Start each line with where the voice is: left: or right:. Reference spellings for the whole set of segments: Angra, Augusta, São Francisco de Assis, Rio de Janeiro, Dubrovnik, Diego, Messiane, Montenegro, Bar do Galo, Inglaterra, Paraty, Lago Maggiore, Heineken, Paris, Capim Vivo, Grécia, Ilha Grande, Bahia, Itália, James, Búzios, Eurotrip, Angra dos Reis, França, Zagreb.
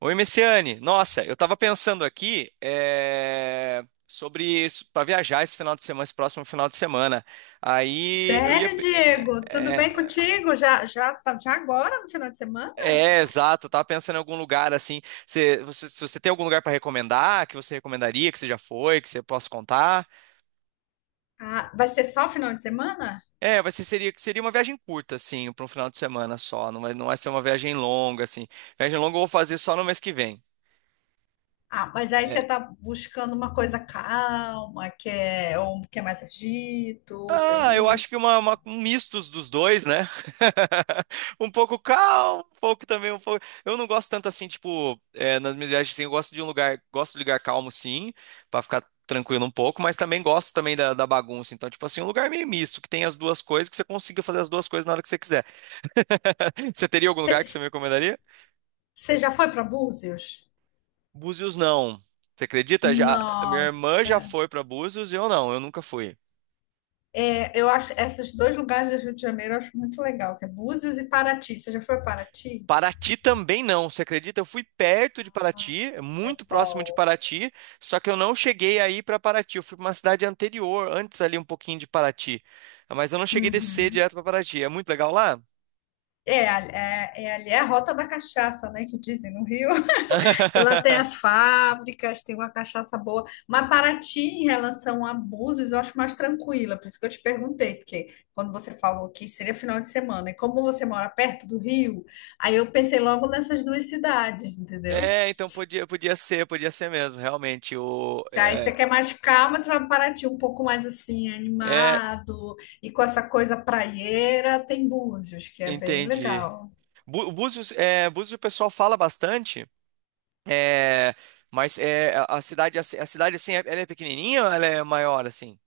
right: Oi, Messiane. Nossa, eu tava pensando aqui sobre para viajar esse final de semana, esse próximo final de semana. Aí eu ia.
left: Sério, Diego? Tudo
right: É,
left: bem contigo? Já, já, já agora no final de semana?
right: é, é, exato, eu tava pensando em algum lugar assim. Se você tem algum lugar para recomendar, que você recomendaria, que você já foi, que você possa contar.
left: Ah, vai ser só final de semana?
right: É, seria uma viagem curta, assim, para um final de semana só. Não vai ser uma viagem longa, assim. Viagem longa eu vou fazer só no mês que vem.
left: Ah, mas aí
right: É,
left: você tá buscando uma coisa calma, que é, ou que é mais agito,
right: ah,
left: tem...
right: eu acho que um misto dos dois, né? Um pouco calmo, um pouco também, um pouco. Eu não gosto tanto assim, tipo, nas minhas viagens, assim, eu gosto de um lugar, gosto de lugar calmo, sim, pra ficar tranquilo um pouco, mas também gosto também da bagunça. Então, tipo assim, um lugar meio misto, que tem as duas coisas, que você consiga fazer as duas coisas na hora que você quiser. Você teria algum lugar que você
left: Você
right: me recomendaria?
left: você já foi para Búzios?
right: Búzios, não. Você acredita? Já, minha irmã já
left: Nossa.
right: foi pra Búzios e eu não, eu nunca fui.
left: É, eu acho esses dois lugares do Rio de Janeiro eu acho muito legal, que é Búzios e Paraty. Você já foi a Paraty?
right: Paraty também não, você acredita? Eu fui perto de Paraty,
left: É
right: muito próximo de
left: bom.
right: Paraty, só que eu não cheguei aí para Paraty. Eu fui para uma cidade anterior, antes ali um pouquinho de Paraty, mas eu não cheguei a descer
left: Uhum.
right: direto para Paraty. É muito legal lá?
left: É, ali é a rota da cachaça, né, que dizem no Rio. E lá tem as fábricas, tem uma cachaça boa. Mas Paraty, em relação a Búzios, eu acho mais tranquila. Por isso que eu te perguntei, porque quando você falou que seria final de semana, e como você mora perto do Rio, aí eu pensei logo nessas duas cidades, entendeu?
right: É, então podia ser mesmo, realmente.
left: Se aí você quer mais calma, você vai para Paraty. Um pouco mais assim,
right: É,
left: animado, e com essa coisa praieira, tem Búzios, que é bem
right: Entendi.
left: legal.
right: Búzios, Búzios o pessoal fala bastante, é, mas a a cidade assim, ela é pequenininha ou ela é maior assim?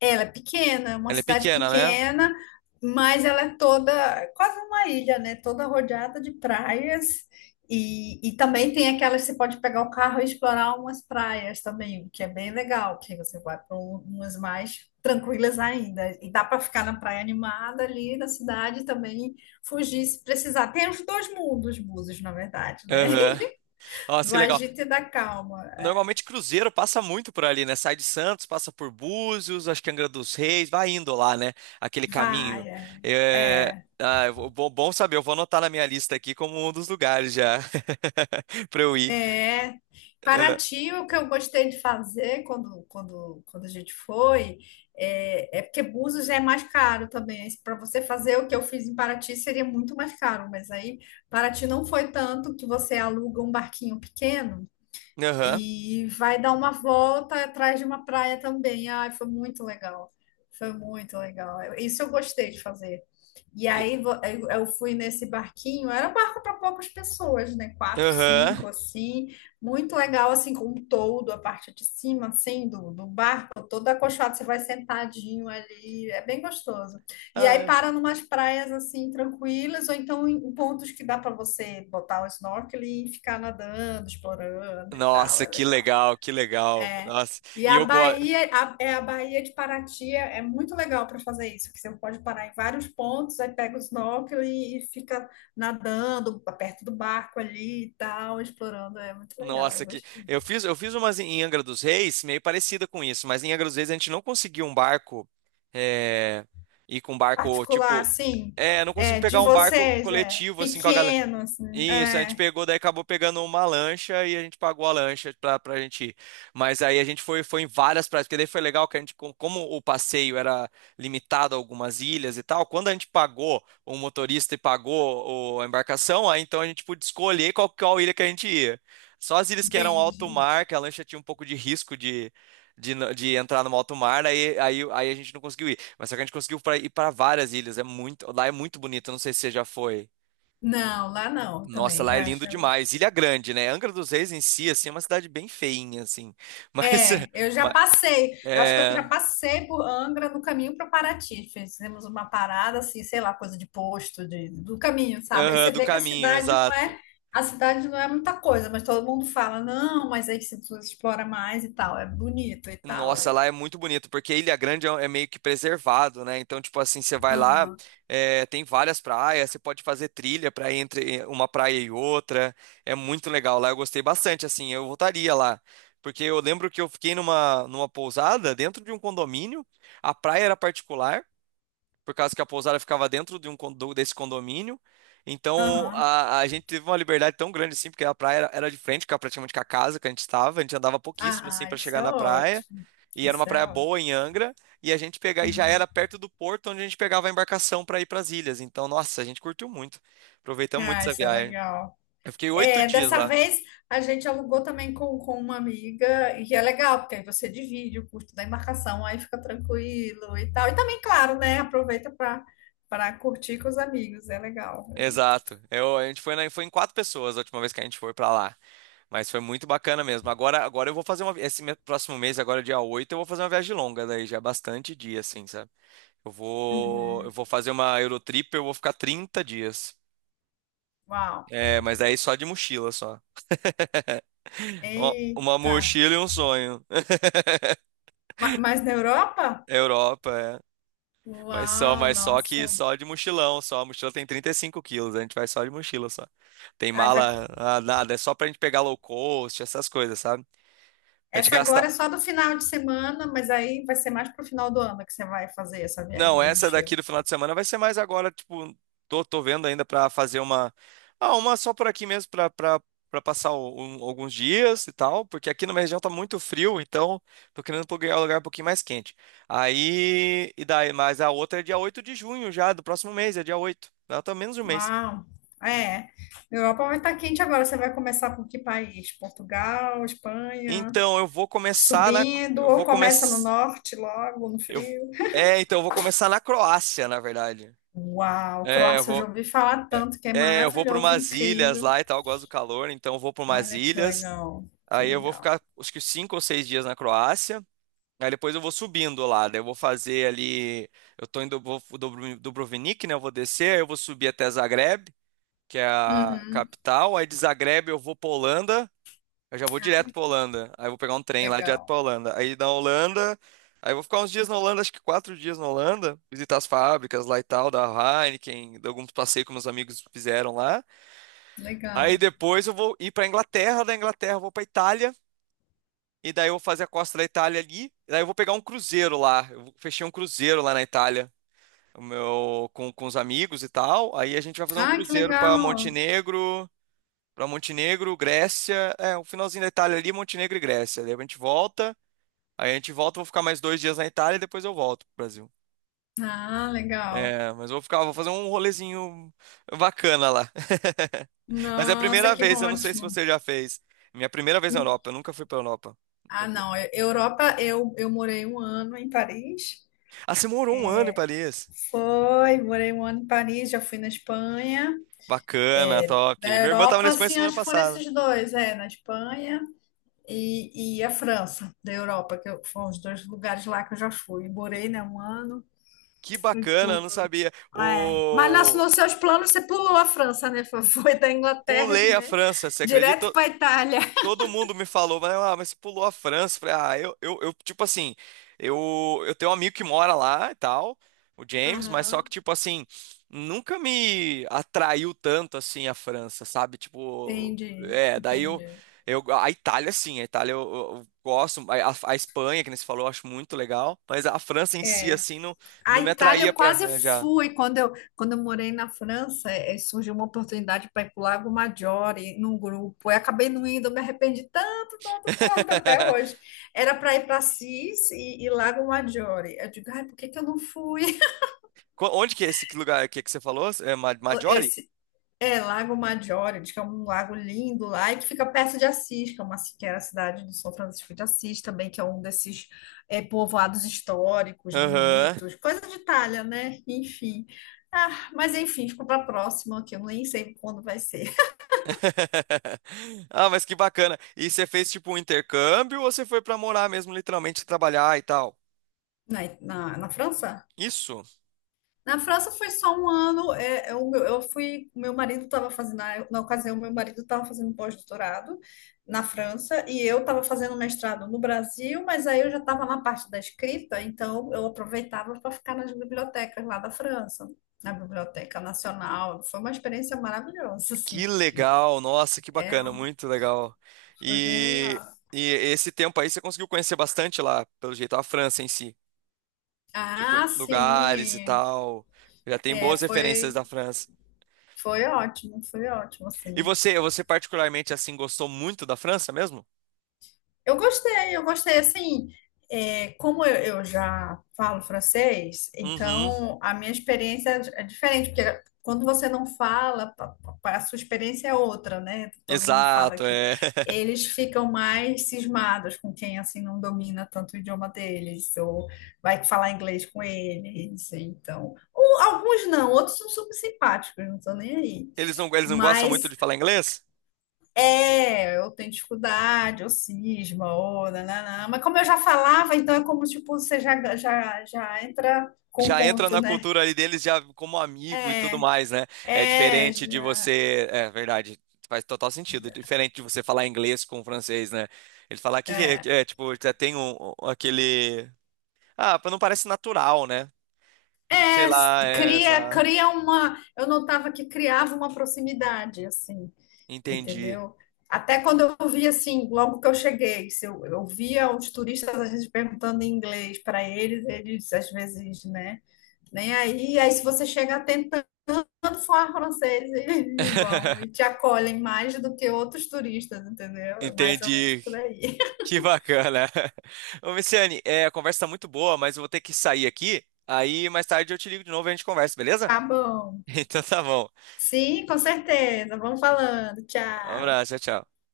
left: Ela é pequena, é uma
right: Ela é
left: cidade
right: pequena, né?
left: pequena, mas ela é toda, quase uma ilha, né? Toda rodeada de praias. E também tem aquelas que você pode pegar o carro e explorar umas praias também, o que é bem legal, que aí você vai para umas mais tranquilas ainda. E dá para ficar na praia animada ali na cidade e também fugir se precisar. Tem os dois mundos, búzios na verdade, né?
right: Aham. Nossa,
left: Do
right: que legal.
left: agito e da calma.
right: Normalmente cruzeiro passa muito por ali, né? Sai de Santos, passa por Búzios, acho que Angra dos Reis, vai indo lá, né? Aquele caminho.
left: Vai, é.
right: É...
left: É.
right: Ah, bom saber, eu vou anotar na minha lista aqui como um dos lugares já pra eu ir.
left: É,
right: Ah,
left: Paraty, o que eu gostei de fazer quando, quando, quando a gente foi, é, é porque Búzios é mais caro também. Para você fazer o que eu fiz em Paraty seria muito mais caro, mas aí Paraty não foi tanto, que você aluga um barquinho pequeno.
right: aham.
left: E vai dar uma volta atrás de uma praia também. Ai, foi muito legal. Foi muito legal. Eu- isso eu gostei de fazer. E
right: E-
left: aí vo- eu fui nesse barquinho, era um barco para poucas pessoas, né? Quatro,
right: Aham.
left: cinco, assim. Muito legal, assim, com um toldo, a parte de cima, assim, do, do barco, todo acolchoado, você vai sentadinho ali. É bem gostoso. E
right: Ah,
left: aí
right: é.
left: para numas praias assim tranquilas, ou então em em pontos que dá para você botar o snorkeling e ficar nadando, explorando e tal,
right: Nossa,
left: é
right: que
left: legal.
right: legal, que legal. Nossa,
left: E
right: e
left: a
right: eu gosto.
left: Bahia, a, é a Bahia de Paraty é é muito legal para fazer isso, que você pode parar em vários pontos, aí pega o snorkeling e fica nadando perto do barco ali e tal, explorando, é muito legal,
right: Nossa,
left: eu
right: que
left: gostei.
right: eu fiz umas em Angra dos Reis, meio parecida com isso, mas em Angra dos Reis a gente não conseguiu um barco, é, ir com um barco,
left: Particular,
right: tipo,
left: assim,
right: não conseguimos
left: é, de
right: pegar um barco
left: vocês, é
right: coletivo, assim, com a galera.
left: pequeno, assim,
right: Isso, a gente
left: é,
right: pegou, daí acabou pegando uma lancha e a gente pagou a lancha pra gente ir. Mas aí a gente foi em várias praias, porque daí foi legal que a gente, como o passeio era limitado a algumas ilhas e tal, quando a gente pagou o motorista e pagou a embarcação, aí então a gente pôde escolher qual ilha que a gente ia. Só as ilhas que eram alto
left: entendi.
right: mar, que a lancha tinha um pouco de risco de entrar no alto mar, aí a gente não conseguiu ir. Mas só que a gente conseguiu ir para várias ilhas, lá é muito bonito, eu não sei se você já foi.
left: Não, lá não,
right: Nossa,
left: também
right: lá é
left: já,
right: lindo
left: já.
right: demais. Ilha Grande, né? Angra dos Reis em si, assim, é uma cidade bem feinha, assim. Mas,
left: É, eu já
right: ma-
left: passei. Eu acho que eu já
right: é,
left: passei por Angra no caminho para Paraty. Fizemos uma parada assim, sei lá, coisa de posto de, do caminho, sabe? Aí
right: aham,
left: você
right: do
left: vê que a
right: caminho,
left: cidade não
right: exato.
left: é, a cidade não é muita coisa, mas todo mundo fala, não, mas aí você explora mais e tal, é bonito e tal. É...
right: Nossa, lá é muito bonito, porque Ilha Grande é meio que preservado, né? Então, tipo assim, você vai lá,
left: Aham,
right: tem várias praias, você pode fazer trilha para entre uma praia e outra. É muito legal lá, eu gostei bastante, assim, eu voltaria lá. Porque eu lembro que eu fiquei numa pousada dentro de um condomínio, a praia era particular, por causa que a pousada ficava dentro de desse condomínio. Então
left: aham.
right: a gente teve uma liberdade tão grande assim, porque a praia era de frente, praticamente com a casa que a gente estava, a gente andava pouquíssimo assim
left: Ah,
right: para
left: isso
right: chegar
left: é
right: na praia.
left: ótimo.
right: E era uma
left: Isso é
right: praia boa
left: ótimo.
right: em Angra, e a gente pegava e já
left: Hum.
right: era perto do porto onde a gente pegava a embarcação para ir para as ilhas. Então, nossa, a gente curtiu muito. Aproveitamos muito
left: Ah,
right: essa
left: isso é
right: viagem.
left: legal.
right: Eu fiquei oito
left: É,
right: dias
left: dessa
right: lá.
left: vez a gente alugou também com uma amiga, e é legal, porque aí você divide o custo da embarcação, aí fica tranquilo e tal. E também, claro, né? Aproveita para curtir com os amigos, é legal, é legal.
right: Exato. A gente foi em quatro pessoas a última vez que a gente foi para lá. Mas foi muito bacana mesmo. Agora eu vou fazer uma. Próximo mês, agora dia 8 eu vou fazer uma viagem longa, daí já é bastante dia, assim, sabe? Eu vou, eu
left: Uhum.
right: vou fazer uma Eurotrip, eu vou ficar 30 dias.
left: Uau!
right: É, mas daí só de mochila, só. Ó, uma
left: Eita!
right: mochila e um sonho.
left: Ma- mas na Europa?
right: Europa, é. Mas só,
left: Uau,
right: mas só que
left: nossa.
right: só de mochilão, só. A mochila tem 35 quilos, a gente vai só de mochila, só. Tem
left: Ai, vai-
right: mala, nada, é só pra gente pegar low cost, essas coisas, sabe? A gente
left: essa
right: gasta.
left: agora é só do final de semana, mas aí vai ser mais pro final do ano que você vai fazer essa viagem
right: Não,
left: de
right: essa daqui
left: mochila.
right: do final de semana vai ser mais agora, tipo, tô vendo ainda pra fazer uma, ah, uma só por aqui mesmo pra para para passar alguns dias e tal, porque aqui na minha região tá muito frio, então tô querendo pegar um lugar um pouquinho mais quente. Aí, e daí, mas a outra é dia 8 de junho já, do próximo mês, é dia 8. Ela tá menos de um mês.
left: Uau! É. Europa vai estar quente agora. Você vai começar por que país? Portugal, Espanha,
right: Então, eu vou começar na
left: subindo,
right: eu
left: ou
right: vou
left: começa no
right: começar
left: norte logo, no
right: eu
left: frio?
right: então eu vou começar na Croácia, na verdade.
left: Uau!
right: É, eu
left: Croácia, eu já
right: vou.
left: ouvi falar tanto que é
right: É, eu vou para
left: maravilhoso,
right: umas ilhas
left: incrível.
right: lá e tal, eu gosto do calor, então eu vou para umas
left: Olha que
right: ilhas.
left: legal, que
right: Aí eu vou
left: legal.
right: ficar acho que 5 ou 6 dias na Croácia. Aí depois eu vou subindo lá, daí eu vou fazer ali. Eu tô em Dubrovnik, né? Eu vou descer, aí eu vou subir até Zagreb, que é a
left: Uhum.
right: capital. Aí de Zagreb eu vou pra Holanda, eu já vou direto
left: Ai,
right: pra Holanda. Aí eu vou pegar um trem lá direto
left: legal,
right: pra Holanda. Aí na Holanda, aí eu vou ficar uns dias na Holanda, acho que 4 dias na Holanda, visitar as fábricas lá e tal, da Heineken, de alguns passeios que meus amigos fizeram lá. Aí
left: legal.
right: depois eu vou ir pra Inglaterra, da Inglaterra eu vou pra Itália, e daí eu vou fazer a costa da Itália ali, e daí eu vou pegar um cruzeiro lá. Eu fechei um cruzeiro lá na Itália, o meu com os amigos e tal. Aí a gente vai fazer um
left: Ah, que
right: cruzeiro pra
left: legal.
right: Montenegro, para Montenegro, Grécia, o finalzinho da Itália ali, Montenegro e Grécia. Daí a gente volta, aí A gente volta, eu vou ficar mais 2 dias na Itália e depois eu volto pro Brasil.
left: Ah, legal.
right: É, mas eu vou ficar, vou fazer um rolezinho bacana lá. Mas é a
left: Nossa,
right: primeira
left: que
right: vez, eu não sei se
left: ótimo.
right: você já fez. Minha primeira vez na Europa, eu nunca fui pra Europa.
left: Ah, não. Eu- Europa, eu morei um ano em Paris.
right: Ah, você morou um ano em Paris?
left: Foi, morei um ano em Paris, já fui na Espanha.
right: Bacana, top.
left: Da
right: Minha irmã tava na
left: Europa,
right: Espanha
left: assim,
right: semana
left: acho que foram
right: passada.
left: esses dois, é, na Espanha e a França, da Europa, que eu- foram os dois lugares lá que eu já fui. Morei, né, um ano,
right: Que
left: fui
right: bacana, eu
left: tudo.
right: não sabia.
left: É. Mas nas, nos seus planos você pulou a França, né? Foi da Inglaterra,
right: Pulei a
left: né?
right: França, você acredita?
left: Direto para Itália.
right: Todo mundo me falou, mas você pulou a França. Falei, tipo assim, eu tenho um amigo que mora lá e tal, o James, mas só que,
left: Aham.
right: tipo assim, nunca me atraiu tanto assim a França, sabe? Tipo,
left: Entendi,
right: é, daí eu,
left: entendi.
right: a Itália, sim, a Itália eu gosto, a Espanha, que nem você falou, eu acho muito legal, mas a França em si,
left: É.
right: assim, não,
left: A
right: não me
left: Itália
right: atraía
left: eu quase
right: já.
left: fui quando eu morei na França, eh, surgiu uma oportunidade para ir para o Lago Maggiore num grupo. Eu acabei não indo, eu me arrependi tanto, tanto, tanto até hoje. Era para ir para Assis e Lago Maggiore. Eu digo, ai, por que que eu não fui?
right: Onde que é esse lugar aqui que você falou? É Ma- Maggiore?
left: Esse é, Lago Maggiore, diz que é um lago lindo lá e que fica perto de Assis, que é uma, que era a cidade do São Francisco de Assis também, que é um desses, é, povoados históricos,
right: Aham.
left: bonitos, coisa de Itália, né? Enfim. Ah, mas enfim, ficou para a próxima, que eu nem sei quando vai ser.
right: Ah, mas que bacana. E você fez tipo um intercâmbio ou você foi pra morar mesmo, literalmente trabalhar e tal?
left: Na França?
right: Isso?
left: Na França foi só um ano. É, eu fui, meu marido estava fazendo, na, na ocasião, meu marido estava fazendo um pós-doutorado na França e eu estava fazendo mestrado no Brasil, mas aí eu já estava na parte da escrita, então eu aproveitava para ficar nas bibliotecas lá da França, na Biblioteca Nacional. Foi uma experiência maravilhosa, assim,
right: Que
left: porque
right: legal. Nossa, que bacana, muito legal.
left: foi bem
right: E,
left: legal.
right: e esse tempo aí você conseguiu conhecer bastante lá, pelo jeito, a França em si, tipo
left: Ah,
right: lugares e
left: sim,
right: tal. Já tem
left: é,
right: boas referências da
left: foi,
right: França.
left: foi ótimo,
right: E
left: assim.
right: você particularmente assim gostou muito da França mesmo?
left: Eu gostei, eu gostei. Assim, é, como eu já falo francês,
right: Uhum.
left: então a minha experiência é diferente, porque quando você não fala, pa- pa- a sua experiência é outra, né? Todo mundo fala
right: Exato,
left: que
right: é.
left: eles ficam mais cismados com quem assim não domina tanto o idioma deles, ou vai falar inglês com eles, então. Ou alguns não, outros são super simpáticos, não estão nem aí.
right: Eles não gostam muito
left: Mas
right: de falar inglês?
left: é, eu tenho dificuldade, ou cisma, ou nananã. Mas como eu já falava, então é como, tipo, você já entra com o
right: Já entra
left: ponto,
right: na
left: né?
right: cultura ali deles já como amigo e tudo mais, né? É
left: É,
right: diferente de
left: já-
right: você, é verdade, faz total sentido. É diferente de você falar inglês com o francês, né? Ele falar que é, tipo, já tem um, aquele ah, não parece natural, né? Tipo, sei
left: é, s-
right: lá,
left: cria, cria uma... Eu notava que criava uma proximidade, assim,
right: entendi.
left: entendeu? Até quando eu via, assim, logo que eu cheguei, se eu, eu via os turistas, às vezes, perguntando em inglês para eles, eles, às vezes, né? Nem aí, aí se você chega quando for francês, eles vão e te acolhem mais do que outros turistas, entendeu? É mais ou menos
right: Entendi.
left: por aí.
right: Que bacana. Ô, Messiane, a conversa tá muito boa, mas eu vou ter que sair aqui. Aí mais tarde eu te ligo de novo e a gente conversa, beleza?
left: Tá bom.
right: Então tá bom.
left: Sim, com certeza. Vamos falando.
right: Um
left: Tchau.
right: abraço, tchau, tchau.